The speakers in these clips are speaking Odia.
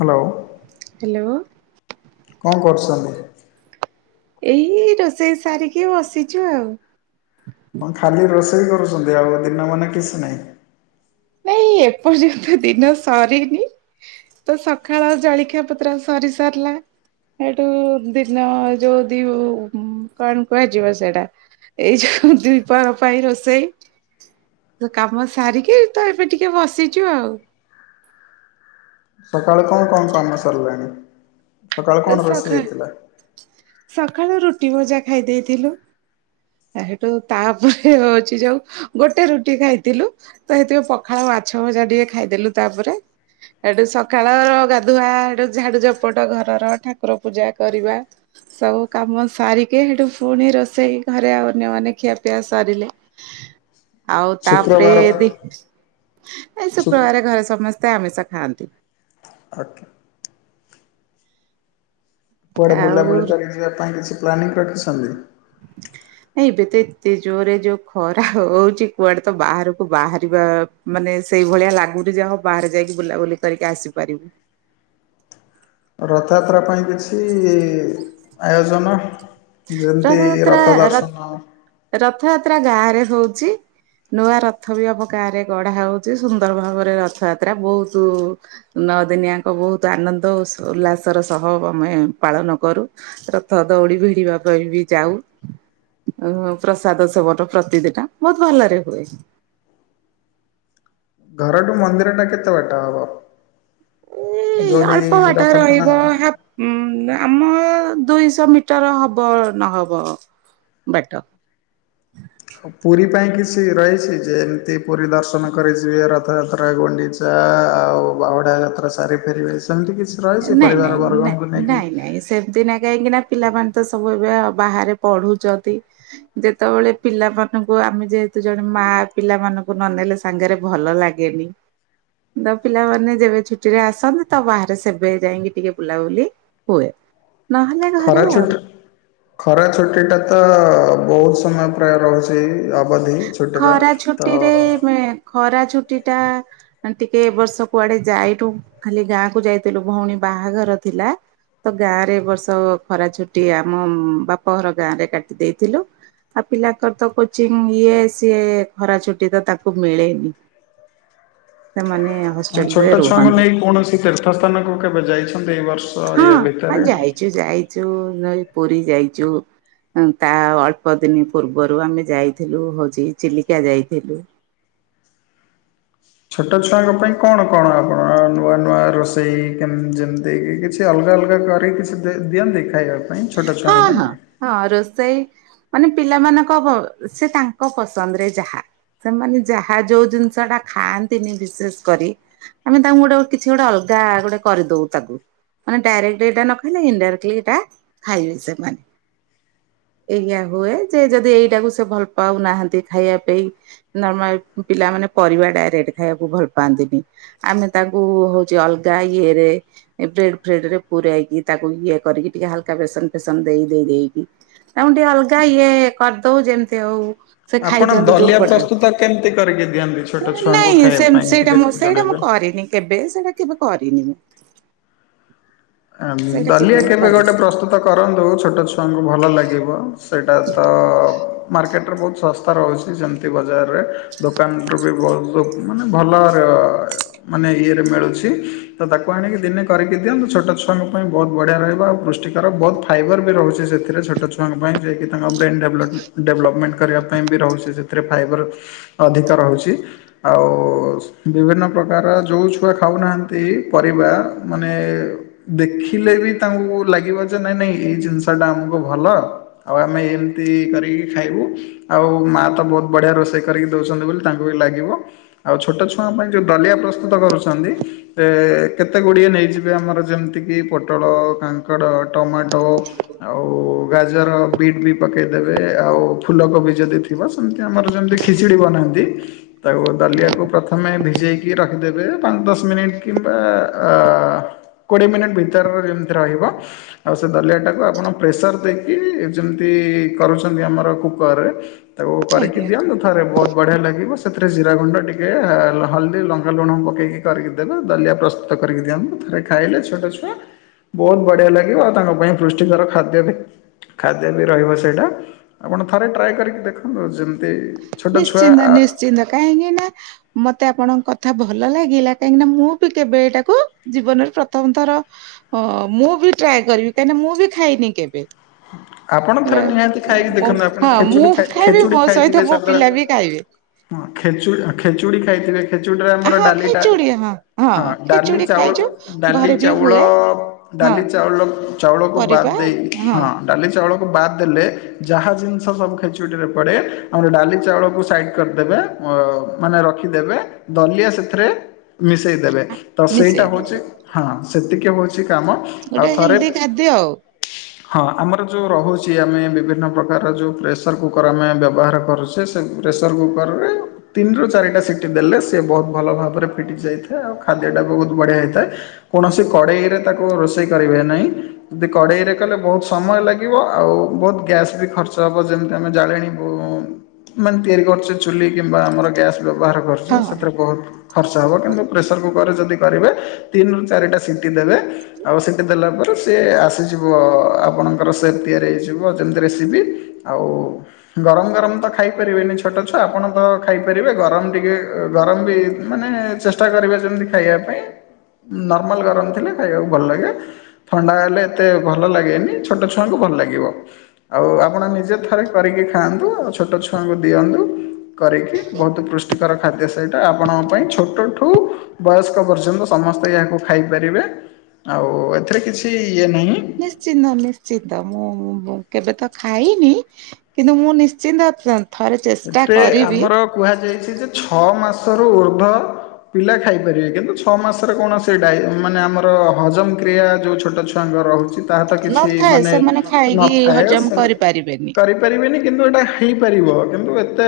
ହ୍ୟାଲୋ। ହ୍ୟାଲୋ। କଣ କରୁଛନ୍ତି? ଏଇ ରୋଷେଇ ସାରିକି ବସିଛୁ ଆଉ। ହଁ ଖାଲି ରୋଷେଇ କରୁଛନ୍ତି ଆଉ ଦିନ ମାନେ କିଛି ନାହିଁ? ନାଇଁ ଏପର୍ଯ୍ୟନ୍ତ ଦିନ ସରିନି। ତ ସକାଳ ଜଳଖିଆ ପତ୍ର ସରି ସାରିଲା। ସେଇଠୁ ଦିନ ଯୋଉ ଦି କଣ କୁହାଯିବ ସେଇଟା ଏଇ ଯୋଉ ଦ୍ଵିପହର ପାଇଁ ରୋଷେଇ କାମ ସାରିକି ତ ଏ ଏ ଟିକେ ବସିଛୁ ଆଉ। ସକାଳୁ କଣ କଣ କାମ ସାରିଲେଣି? ସକାଳ ସକାଳୁ ରୁଟି ଭଜା ଖାଇ ଦେଇଥିଲୁ। ତା ସେଠୁ ତାପରେ ହଉଛି ଯୋଉ ଗୋଟେ ରୁଟି ଖାଇଥିଲୁ। ତ ସେଥିପାଇଁ ପଖାଳ ମାଛ ଭଜା ଟିକେ ଖାଇଦେଲୁ ତାପରେ। ଏଠୁ ସକାଳର ଗାଧୁଆ ହେଠୁ ଝାଡୁ ଝପଟ ଘର ଘର ଠାକୁର ପୂଜା କରିବା। ସବୁ କାମ ସାରିକେ ହେଠୁ ପୁଣି ରୋଷେଇ ଘରେ ଆଉ ଅନ୍ୟମାନେ ଖିଆପିଆ ସରିଲେ ହ [unintelligible] ଆଉ ତାପରେ ଶୁକ୍ରବାର ବି ଏ ଶୁ ଶୁକ୍ରବାରେ ଘରେ ସମସ୍ତେ ଆମିଷ ଖାଆନ୍ତି ଓକେ। କୁଆଡ଼େ ଆଉ ବୁଲାବୁଲି କରି ଯିବା ପାଇଁ କିଛି ପ୍ଲାନିଂ ରଖିଛନ୍ତି? ହ [unintelligible] ନଁ ଏବେ ତ ଏତେ ଜୋରରେ ଯୋଉ ଖରା ହଉଛି କୁଆଡେ ତ ବାହାରକୁ ବାହାରିବା ମାନେ ସେଇଭଳିଆ ଲାଗୁନ ଯ ଆଉ ବାହାରେ ଯାଇକି ବୁଲାବୁଲି କରିକି ଆସିପାରିବୁ ରଥଯାତ୍ରା ପାଇଁ କିଛି ଆୟୋଜନ? ଯେମିତି ରଥଯାତ୍ରା ରଥ ର ଦର୍ଶନ ରଥଯାତ୍ରା ଗାଁ ରେ ହଉଛି ନୂଆ ରଥ ବି ଅବ ଗାଁ ରେ ଗଢା ହଉଛି ସୁନ୍ଦର ଭାବରେ ରଥଯାତ୍ରା ବହୁତ ନଅ ଦିନିଆଙ୍କ ବହୁତ ଆନନ୍ଦ ଉଲ୍ଲାସର ସହ ଆମେ ପାଳନ କରୁ ରଥ ଦଉଡ଼ି ଭିଡିବା କିବ ଯାଉ ପ୍ରସାଦ ସେବନ ପ୍ରତିଦିିନ ବହୁତ ଭଲରେ ହୁଏ ଘରଠୁ ମନ୍ଦିର ଟା କେତେ ବାଟା ହବ? ଏ ଯୋଉଠି ଅଳ୍ପ ବାଟ ରଥ ରହିବ ଟଣା ଉଁ ଆମ ଦୁଇଶହ ମିଟର ହବ ନହବ ବାଟ ପୁରୀ ପାଇଁ କିଛି ରହିଛି ଯେ ଏମିତି ପୁରୀ ଦର୍ଶନ କରି ଯିବେ ରଥଯାତ୍ରା ଗୁଣ୍ଡିଛି ଆଉ ବାହୁଡା ଯାତ୍ରା ସାରି ଫେରିବେ ସେମିତି କିଛି ରହିଛି ନାଇଁ ପରିବାର ନାଇଁ ନ ବର୍ଗଙ୍କୁ ନେଇକି ନାଇଁ ନାଇଁ ସେ ଦିନା କାହିଁକି ନା ପିଲାମାନେ ତ ସବୁ ଏବେ ବାହାରେ ପଢୁଛନ୍ତି ଯେତେବେଳେ ପିଲାମାନଙ୍କୁ ଆମେ ଯେହେତୁ ଜଣେ ମା ପିଲାମାନଙ୍କୁ ନ ନେଲେ ସାଙ୍ଗରେ ଭଲ ଲାଗେନି ତ ପିଲାମାନେ ଯେବେ ଛୁଟି ରେ ଆସନ୍ତି ତ ବାହା ସେବେ ଯାଇକି ଟିକେ ବୁଲାବୁଲି ହୁଏ ନହେଲେ ଘରେ ଖରା ଆଉ। ଛୁଟି ଖରା ଛୁଟିଟା ତ ବହୁତ ସମୟ ପ୍ରାୟ ରହୁଛି ଅବଧି ଛୁଟିର ଖରା ତ ଛୁଟି ରେ ନୁହେଁ ଖରା ଛୁଟି ଟା ମେ ଟିକେ ଏ ବର୍ଷ କୁଆଡେ ଯାଇଠୁ ଖାଲି ଗାଁକୁୁ ଯାଇଥିଲୁ ଭଉଣୀ ବାହାଘର ଥିଲା ତ ଗାଁ ରେ ବର୍ଷ ଖରା ଛୁଟି ଆମ ବାପ ଘର ଗାଁ ରେ କାଟି ଦେଇଥିଲୁ ଆଉ ପିଲାଙ୍କର ତ କୋଚିଂ ଇଏ ସିଏ ଖରା ଛୁଟି ତ ତାକୁ ମିଳେନି ସେମାନେ ହଁ ହଷ୍ଟେଲ ରେ ଛୋଟ ଛୁଆଙ୍କୁ ରୁହନ୍ତି ନେଇ କୌଣସି ତୀର୍ଥ ସ୍ଥାନକୁ କେବେ ଯାଇଛନ୍ତି ଏଇ ବର୍ଷ ଇଏ ଭିତରେ? କିଛୁ ଯାଇଛୁ ନ ପୁରୀ ଯାଇଛୁ ତା ଅଳ୍ପ ଦିନ ପୂର୍ବରୁ ଆମେ ଯାଇଥିଲୁ ହଉଛି ଚିଲିକା ଯାଇଥିଲୁ ଛୋଟ ଛୁଆଙ୍କ ପାଇଁ କଣ କଣ ଆପଣ ନୂଆ ନୂଆ ରୋଷେଇ ଯେମ୍ତି ଦେଇକି କିଛି ଅଲଗା ଅଲଗା କରିକି କିଛି ଦିଅନ୍ତି ଖାଇବା ପାଇଁ ଛୋଟ ହଁ ଛୁଆଙ୍କ ହଁ ପାଇଁ ହଁ ରୋଷେଇ ମାନେ ପିଲାମାନଙ୍କ ସେ ତାଙ୍କ ପସନ୍ଦରେ ଯାହା ସେମାନେ ଯାହା ଯୋଉ ଜିନିଷ ଟା ଖାଆନ୍ତିନି ବିଶେଷ କରି ଆମେ ତାଙ୍କୁ ଗୋଟେ କିଛି ଗୋଟେ ଅଲଗା ଗୋଟେ କରିଦଉ ତାକୁ ମାନେ ଡାଇରେକ୍ଟଲି ଏଇଟା ନ ଖାଇଲେ ଇଡାଇରେଟଲି ଏଇଟା ଖାଇବେ ସେମାନେ ଏଇଆ ହୁଏ ଯେ ଯଦି ଏଇଟାକୁ ସେ ଭଲ ପାଉନାହାନ୍ତି ଖାଇବା ପେଇଁ ନର୍ମା ପିଲାମାନେ ପରିବା ଡାଇରେକ୍ଟ ଖାଇବାକୁ ଭଲ ପାଆନ୍ତିନି ଆମେ ତାକୁ ହଉଛି ଅଲଗା ଇଏ ରେ ବ୍ରେଡ ଫ୍ରେଡ ରେ ପୁରାଇକି ତାକୁ ଇଏ କରିକି ଟିକେ ହାଲକା ବେସନ ଫେସନ ଦେଇ ଦେଇ ଦେଇେଇକି ତାଙ୍କୁ ଟିକେ ଅଲଗା ଇଏ କରିଦଉ ଯେମିତି ହଉ ସେ ଆପଣ ଖାଇଦିଅନ୍ତୁ ଯୋଉ ଦଲିଆ ପଟରେ ପ୍ରସ୍ତୁତ କେମିତି କରିକି ଦିଅନ୍ତି ଛୋଟ ଛୁଆଙ୍କୁ ନାଇଁ ଖାଇବା ସେମ୍ ପାଇଁ ସେଇଟା ଟିକେ ମୁଁ ସେଇଟା ମୁଁ ଜଣେଇବେ? କରିନି। କେବେ ସେଇଟା କେବେ କରିନି ମୁଁ। ସେଇଟା ଦଲିଆ ମୁଁ କେବେ କରିନି ଗୋଟେ ପ୍ରସ୍ତୁ ତ କରନ୍ତୁ ଛୋଟ ଛୁଆଙ୍କୁ ଭଲ ଲାଗିବ ସେଇଟା ତ ମାର୍କେଟରେ ବହୁତ ଶ ସ୍ତା ରହୁଛି ଯେମିତି ବଜାରରେ ଦୋକାନୁ ବି ବହୁତ ମାନେ ଭଲ ର ମାନେ ଇଏରେ ମିଳୁଛି ତ ତାକୁ ଆଣିକି ଦିନେ କରିକି ଦିଅନ୍ତୁ ଛୋଟ ଛୋ ଛୁଆଙ୍କ ପାଇଁ ବହୁତ ବଢ଼ିଆ ରହ ଆଉ ପୃଷ୍ଟିକର ବହୁତ ଫାଇବର ବି ରହୁଛି ସେଥିରେ ଛୋଟ ଛୁଆ ପାଇଁ ଯିଏକ ତାଙ୍କ ବ୍ରେନ୍ ଡେଭଲପମେଣ୍ଟ ଡେଭଲପମେଣ୍ଟ କରିବା ପାଇଁ ବି ରହୁଛି ସେଥିରେ ଫାଇବର ଅଧିକ ରହୁଛି। ଆଉ ବିଭିନ୍ନ ପ୍ରକାର ଯେଉଁ ଛୁଆ ଖାଉନାହାନ୍ତି ପରିବା ମାନେ ଦେଖିଲେ ବି ତାଙ୍କୁ ଲାଗିବ ଯେ ନାଇଁ ନାଇଁ ଏଇ ଜିନିଷ ଟା ଆମକୁ ଭଲ। ଆଉ ଆମେ ଏମିତି କରିକି ଖାଇବୁ। ଆଉ ମାଆ ତ ବହୁତ ବଢିଆ ରୋଷେଇ କରିକି ଦଉଛନ୍ତି ବୋଲି ତାଙ୍କୁ ବି ଲାଗିବ। ଆଉ ଛୋଟ ଛୁଆଙ୍କ ପାଇଁ ଯେଉଁ ଦଲିଆ ପ୍ରସ୍ତୁତ କରୁଛନ୍ତି ଏ କେତେ ଗୁଡ଼ିଏ ନେଇଯିବେ ଆମର ଯେମିତିକି ପୋଟଳ କାଙ୍କଡ଼ ଟମାଟୋ। ଆଉ ଗାଜର ବିଟ ବି ପକେଇଦବେ ଆଉ ଫୁଲକୋବି ଯଦି ଥିବ ସେମିତି ଆମର ଯେମିତି ଖିଚୁଡ଼ି ବନାନ୍ତି। ତାକୁ ଦାଲିଆକୁ ପ୍ରଥମେ ଭିଜେଇକି ରଖିଦେବେ ପାଞ୍ଚ ଦଶ ମିନିଟ୍ କିମ୍ବା ଆ କୋଡ଼ିଏ ମିନିଟ୍ ଭିତରରେ ଯେମିତି ରହିବ। ଆଉ ସେ ଦଲିଆ ଟାକୁ ଆପଣ ପ୍ରେସର ଦେଇକି ଯେମିତି କରୁଛନ୍ତି ଆମର କୁକର ରେ। ତାକୁ ଆଜ୍ଞା। କରିକିଦିଅନ୍ତୁ। ଥରେ ବହୁତ ବଢ଼ିଆ ଲାଗିବ ସେଥିରେ ଜିରା ଗୁଣ୍ଡ ଟିକିଏ ହଳଦୀ ଲଙ୍କା ଲୁଣ ପକେଇକି କରିକି ଦେବେ ଦଲିଆ ପ୍ରସ୍ତୁତ କରିକି ଦିଅନ୍ତୁ ଥରେ ଖାଇଲେ ଛୋଟ ଛୁଆ ବହୁତ ବଢିଆ ଲାଗିବ ଆଉ ତାଙ୍କ ପାଇଁ ପୃଷ୍ଟିକର ଖାଦ୍ୟ ବି ଖାଦ୍ୟ ବି ରହିବ ସେଇଟା ଆପଣ ଥରେ ଟ୍ରାଏ କରିକି ଦେଖନ୍ତୁ ଯେ ନିଶ୍ଚିନ୍ତ ନିଶ୍ଚିନ୍ତ କାହିଁକି ନା ମତେ ଆପଣଙ୍କ କଥା ଭଲ ଲାଗିଲା କାହିଁକିନା ମୁଁ ବି କେବେ ଏଇଟାକୁ ଜୀବନରେ ପ୍ରଥମ ଥର ହଁ ମୁଁ ବି ଟ୍ରାଏ କରିବି କାହିଁକିନା ମୁଁ ବି ଖାଇନି କେବେ। ଆପଣ ହେଲା ଥରେ ନିହାତି ଖାଇକି ଦେଖନ୍ତୁ ଆପଣ ହଁ ଖେଚୁଡ଼ି ମୁଁ ଖାଇ ଖାଇବି ଖେଚୁଡ଼ି ମୋ ଖାଇଥିବେ ସହିତ ମୋ ସାଧାରଣ ପିଲା ବି ଖାଇବେ। ହଁ ଖେଚୁଡ଼ି -ଖେଚୁଡ଼ି ଖାଇଥିବେ? ଖେଚୁଡ଼ିରେ ଆମର ହଁ ଡ଼ାଲି ଟା ଖେଚୁଡି ହଁ ହଁ ଡ଼ାଲି ଖେଚୁଡି ଚାଉଳ ଖାଇଛୁ - ଡ଼ାଲି ଘରେ ବି ଚାଉଳ ହୁଏ ହଁ। ଡ଼ାଲି ଚାଉଳ -ଚାଉଳକୁ ପରିବା ବାଦ ଦେଇ ହଁ। ଡ଼ାଲି ଚାଉଳକୁ ବାଦ୍ ଦେଲେ ଯାହା ଜିନିଷ ସବୁ ଖେଚୁଡ଼ିରେ ପଡ଼େ ଆମର ଡ଼ାଲି ଚାଉଳକୁ ସାଇଡ଼ କରିଦେବେ ଅ ମାନେ ରଖିଦେବେ ଦଲିଆ ସେଥିରେ ମିଶେଇଦବେ ତ ସେଇଟା ମିଶେଇ ଦେ, ହଉଛି ହଁ ସେତିକି ହଉଛି ହଉଚି କାମ ଆଉ ଗୋଟେ ଥରେ ହେଲ୍ଦି ଖାଦ୍ୟ ଆଉ ହଁ ଆମ ର ଯୋଉ ରହୁଛି ଆମେ ବିଭିନ୍ନ ପ୍ରକାର ଯୋଉ ପ୍ରେସର କୁକର ଆମେ ବ୍ୟବହାର କରୁଛେ ସେ ପ୍ରେସର କୁକରରେ ତିନି ରୁ ଚାରିଟା ସିଟି ଦେଲେ ସିଏ ବହୁତ ଭଲ ଭାବରେ ଫିଟି ଯାଇଥାଏ ଆଉ ଖାଦ୍ୟଟା ବି ବହୁତ ବଢ଼ିଆ ହେଇଥାଏ। କୌଣସି କଡେଇରେ ତାକୁ ରୋଷେଇ କରିବେ ନାହିଁ ଯଦି କଡେଇ ରେ କଲେ ବହୁତ ସମୟ ଲା ଗିବ ଆଉ ବହୁତ ଗ୍ୟାସ୍ ବି ଖର୍ଚ୍ଚ ହବ ଯେମତି ଆମେ ଜାଳେଣି ବୁ ମାନେ ତିଆରି କରୁଛେ ଚୁଲି କିମ୍ବା ଆମର ଗ୍ୟାସ୍ ବ୍ୟବହାର କରୁଛେ ହଁ। ସେଥିରେ ବହୁତ ଖର୍ଚ୍ଚ ହେବ କିନ୍ତୁ ପ୍ରେସର କୁକରରେ ଯଦି କରିବେ ତିନରୁ ଚାରିଟା ସିଟି ଦେବେ ଆଉ ସିଟି ଦେଲା ପରେ ସିଏ ଆସିଯିବ ଆପଣଙ୍କ ତାଙ୍କର ସେପ୍ ତିଆରି ହୋଇଇଯିବ ଯେମିତି ରେସିପି ଆଉ ଗରମ -ଗରମ ତ ଖାଇପାରିବେନି ଛୋଟ ଛୁଆ ଆପଣ ତ ଖାଇପାରିବେ ଗରମ ଟିକେ ଗରମ ବି ମାନେ ଚେଷ୍ଟା କରିବେ ଯେମିତି ଖାଇବା ପାଇଁ। ନର୍ମାଲ ଗରମ ଥିଲେ ଖାଇବାକୁ ଭଲ ଲାଗେ ଥଣ୍ଡା ହେଲେ ଏତେ ଭଲ ଲାଗେନି। ଛୋଟ ଛୁଆଙ୍କୁ ଭଲ ଲାଗିବ। ଆଉ ଆପଣ ନିଜେ ଥରେ କରିକି ଖାଆନ୍ତୁ ଆଉ ଛୋଟ ଛୁଆଙ୍କୁ ଦିଅନ୍ତୁ। କରିକି ବହୁତ ପୃଷ୍ଟିକର ଖାଦ୍ୟ ସେଇଟା ଆପଣଙ୍କ ପାଇଁ ଛୋଟଠୁ ବୟସ୍କ ପର୍ଯ୍ୟନ୍ତ ସମସ୍ତେ ଏହାକୁ ଖାଇପାରିବେ ଆଉ ଏଥିରେ କିଛି ଇଏ ନାହିଁ। ନିଶ୍ଚିନ୍ତ, ନିଶ୍ଚିତ ମୁଁ-ମୁଁ-ମୁଁ କେବେ ତ ଖାଇନି। କିନ୍ତୁ ମୁଁ ନିଶ୍ଚିନ୍ତ ଥରେ ଚେଷ୍ଟା ଏଥିରେ କରିବି। ଆମର କୁହାଯାଇଛି ଯେ ଛଅ ମାସରୁ ଉର୍ଦ୍ଧ୍ୱ ପିଲା ଖାଇପାରିବେ, କିନ୍ତୁ ଛଅ ମାସରେ କୌଣସି ଡାଇ ମାନେ ଆମର ହଜମ କ୍ରିୟା ଯୋଉ ଛୋଟ ଛୁ ଛୁଆଙ୍କ ରହୁଛି ତାହା ତ କିଛି ନଥାଏ ମାନେ ସେମାନେ ଖାଇକି ନଥାଏ ହଜମ ସେମ୍ କରିପାରିବେନି। କରି ପାରିବେନି କିନ୍ତୁ ଏଇଟା ହେଇପାରିବ। କିନ୍ତୁ ଏତେ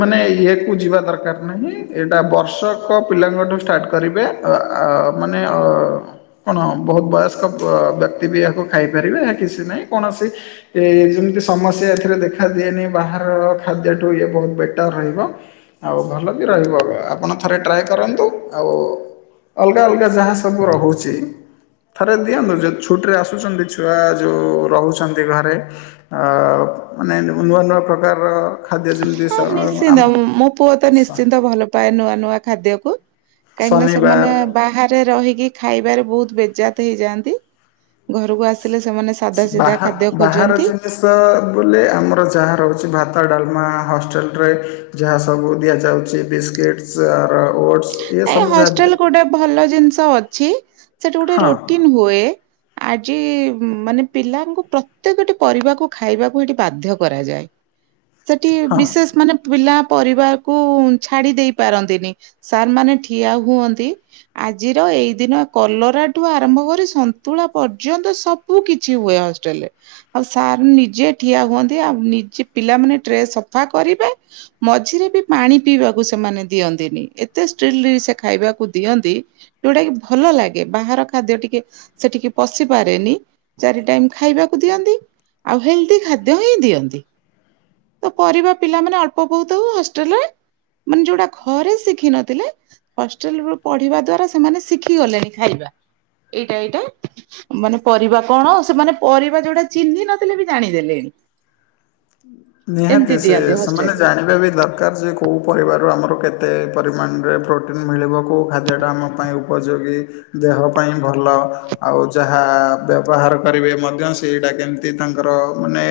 ମାନେ ଇଏକୁ ଯିବା ଦରକାର ନାହିଁ ଏଇଟା ବର୍ଷକ ପିଲାଙ୍କଠୁ ଷ୍ଟାର୍ଟ କରିବେ ଅ-ଆ ମାନେ ଅ-ଅ କଣ ବହୁତ ବୟସ୍କ ବ ବ୍ୟକ୍ତି ବି ଏହାକୁ ଖାଇପାରିବେ ଏହା କିଛି ନାହିଁ କୌଣସି ଏଇ ଯେମିତି ସମସ୍ୟା ଏଥିରେ ଦେଖା ଦିଏନି ବାହାର ଖାଦ୍ୟଠୁ ଇଏ ବହୁତ ବେଟର ରହିବ। ଆଉ ଭଲ ବି ରହିବ ଆପଣ ଥରେ ଟ୍ରାଏ କରନ୍ତୁ ଆଉ ଅଲଗା-ଅଲଗା ଯାହା ସବୁ ରହୁଛି। ଥରେ ଦିଅନ୍ତୁ ଯୋଉ ଛୁଟିରେ ଆସୁଛନ୍ତି ଛୁଆ ଯୋଉ ରହୁଛନ୍ତି ଘରେ। ଆ-ଆ ମାନେ ନୂ ନୂଆ-ନୂଆ ପ୍ରକାରର ଖାଦ୍ୟ ଜିମ୍ ହଁ ନିଶ୍ଚିନ୍ତ ମୋ ପୁଅ ତ ନିଶ୍ଚିନ୍ତ ଭଲ ପାଏ ନୂଆ ନୂଆ ଖାଦ୍ୟକୁ କାହିଁକିନା ସେମାନେ ଶନିବାର ବାହାରେ ରହିକି ଖାଇବାରେ ବହୁତ ବେଜାତ ହେଇଯାନ୍ତି, ଘରକୁ ଆସିଲେ ସେମାନେ ସେ ସାଧା ସିଧା ବାହା ଖାଦ୍ୟ ଖୋଜନ୍ତି। [inaudible] ବୋଲେ ଆମର ଯାହା ରହୁଛି ଭାତ, ଡ଼ାଲମା ହଷ୍ଟେଲରେ। ଯାହା ସବୁ ଦିଆଯାଉଛି ବିସ୍କିଟ୍ସ, ଆର ଓଟସ୍। ନାଇଁ ହଷ୍ଟେଲ ଗୋଟେ ଭଲ ଜିନିଷ ଅଛି ସେଠି ଗୋଟେ ହଁ ରୁଟିନ ହୁଏ। ଆଜି ମାନେ ପିଲାଙ୍କୁ ପ୍ରତ୍ୟେକଟି ପରିବାକୁ ଖାଇବାକୁ ହେଠି ବାଧ୍ୟ କରାଯାଏ। [unintelligible] ଁ ସେଠି ହଁ ବିଶେଷ ମାନେ ପିଲା ପରିବାକୁ ଛାଡ଼ିଦେଇ ପାରନ୍ତିନି, ସାର୍ ମାନେ ଠିଆ ହୁଅନ୍ତି। ଆଜିର ଏଇ ଦିନ କଲରାଠୁ ଆରମ୍ଭ କରି ସନ୍ତୁଳା ପର୍ଯ୍ୟନ୍ତ ସବ୍ ସବୁ କିଛି ହୁଏ ହଷ୍ଟେଲରେ। ଆଉ ସାର୍ ନିଜେ ଠିଆ ହୁଅନ୍ତି ଆଉ ନିଜେ ପିଲାମାନେ ଟ୍ରେ ସଫା କରିବେ। ମଝିରେ ବି ପାଣି ପିଇବାକୁ ସେମାନେ ଦିଅନ୍ତିନି ଏତେ [unintelligible] ସେ ଖାଇବାକୁ ଦିଅନ୍ତି। ଯୋଉଟା କି ଭଲ ଲାଗେ ବାହାର ଖାଦ୍ୟ ଟିକେ ସେଠିକି ପଶିପାରେନି। ଚାରି ଟାଇମ୍ ଖାଇବାକୁ ଦିଅନ୍ତି ଆଉ ହେଲଦି ଖାଦ୍ୟ ହିଁ ଦିଅନ୍ତି। ତ ପରିବା ପିଲାମାନେ ଅଳ୍ପ ବହୁତ ହଷ୍ଟେଲରେ ମାନେ ଯୋଉଟା ଘରେ ଶିଖିି ନଥିଲେ ହଷ୍ଟେଲରୁ ପଢିବା ଦ୍ଵାରା ସେମାନେ ଶିଖି ଗଲେଣି ଖାଇବା ଏଇଟା ଏଇଟା। ମାନେ ପରିବା କଣ, ସେମାନେ ପରିବା ଯୋଉଟା ଚିହ୍ନି ନଥିଲେ ବି ଜାଣିଦେଲେଣି। ନିହାତି ଏମିତି ସେ ଦିଅନ୍ତି ସେମାନେ ହଷ୍ଟେଲ। ଜାଣିବା ବି ଦରକାର ଯେ କୋଉ ପରିବା ରୁ ଆମର କେତେ ପରିମାଣରେ ପ୍ରୋଟିନ୍ ମିଳିବ କୋଉ ଖାଦ୍ୟଟା ଆମ ପାଇଁ ଉପଯୋଗୀ। ଦେହ ପାଇଁ ଭଲ ଆଉ ଯାହା ବ୍ୟବହାର କରିବେ ମଧ୍ୟ ସେଇଟା କେମିତି ତାଙ୍କର ମାନେ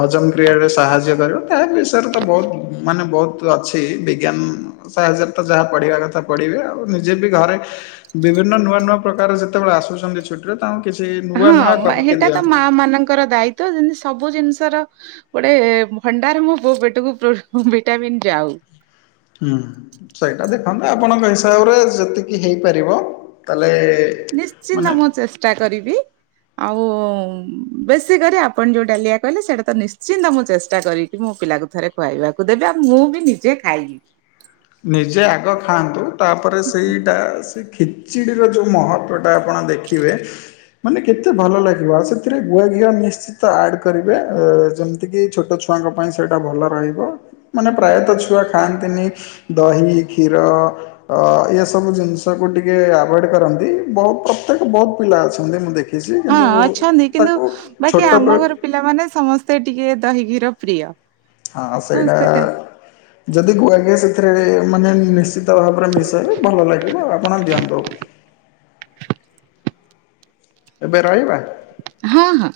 ହଜମ କ୍ରିୟାରେ ସାହାଯ୍ୟ କରିବ ତା ବିଷୟରେ ତ ବହୁତୁ ମାନେ ବହୁତୁ ଅଛି ବିଜ୍ଞାନ ସାହାଯ୍ୟରେ ତ ଯାହା ପଢ଼ିବା କଥା ପଢ଼ିବେ ଆଉ ନିଜେ ବି ଘରେ ବିଭିନ୍ନ ନୂଆ ନୂଆ ପ୍ରକାର ଯେତେବେଳେ ଆସୁଛନ୍ତି ଛୁଟିରେ ତାଙ୍କୁ କିଛି ନୂଆ ନୂଆ କରିକି ଦିଅନ୍ତୁ। ଏ ମାନଙ୍କର ଦାୟି ତ ଯେମିତି ସବୁ ଜିନିଷର ଗୋଟେ ଭଣ୍ଡାରେ ମୋ ପୁଅ ପେଟକୁ ଭିଟାମିିନ୍ ଯାଉ। ହୁଁ ସେଇଟା ଦେଖନ୍ତୁ ଆପଣଙ୍କ ହିସାବରେ ଯେତିକି ହେଇପାରିବ ତାହେଲେ ମାନେ ନିଶ୍ଚିନ୍ତ ମୁଁ ଚେଷ୍ଟା କରିବି। ଆଉ ବେଶୀ କରି ଆପଣ ଯୋଉ ଡାଲିଆ କହିଲେ ସେଇଟା ତ ନିଶ୍ଚିନ୍ତ ମୁଁ ଚେଷ୍ଟା କରିବି। ମୋ ପିଲାକୁ ଥରେ ଖୁଆଇବାକୁ ଦେବି ଆଉ ମୁଁ ବି ନିଜେ ଖାଇବି। ନିଜେ ଆଗ ଖାଆନ୍ତୁ ତାପରେ ସେଇଟା ଶିଖି ଖିଚିଡ଼ିର ଯୋଉଁ ମହତ୍ଵଟା ଆପଣ ଦେଖିବେ ମାନେ କେତେ ଭଲ ଲାଗିବ ଆଉ ସେଥିରେ ଗୁଆଘିଅ ମିଶି ନିଶ୍ଚିନ୍ତ ଆଡ କରିବେ ଆଉ ଯେମିତି କିି ଛୋଟ ଛୁଆଙ୍କ ପାଇଁ ସେଇଟା ଭଲ ରହିବ। ମାନେ ପ୍ରାୟତ ଛୁଆ ଖାଆନ୍ତିନି ଦହି, କ୍ଷୀର। ଅ ଏ ସବୁ ଜିନିଷକୁୁ ଟିକେ ଆଭଏଡ କରନ୍ତି ବହୁତ ପ୍ରତ୍ୟେକ ବହୁତ ପିଲା ଅଛନ୍ତି ମୁଁ ଦେଖ ବେଶି ହଁ କିନ୍ତୁ ଅଛନ୍ତି କିନ୍ତୁ ତାକୁ ବାକି ଆମ ଛୋଟବେଳୁ ଘର ପିଲାମାନେ ସମସ୍ତେ ଟିକେ ଦହି, କ୍ଷୀର, ପ୍ରିୟ। ହଁ ସେଇଟା ସମସ୍ତେ ଖା ଯଦି ଗୁଆଘିଅ ସେଥିରେ ମାନେ ମିସି ତା ଉପରେ ମିଶେଇବେ ଭଲ ଲାଗିବ ତ ଆପଣ ଦିଅନ୍ତୁ। ଏବେ ରହିବା? ହଁ-ହଁ।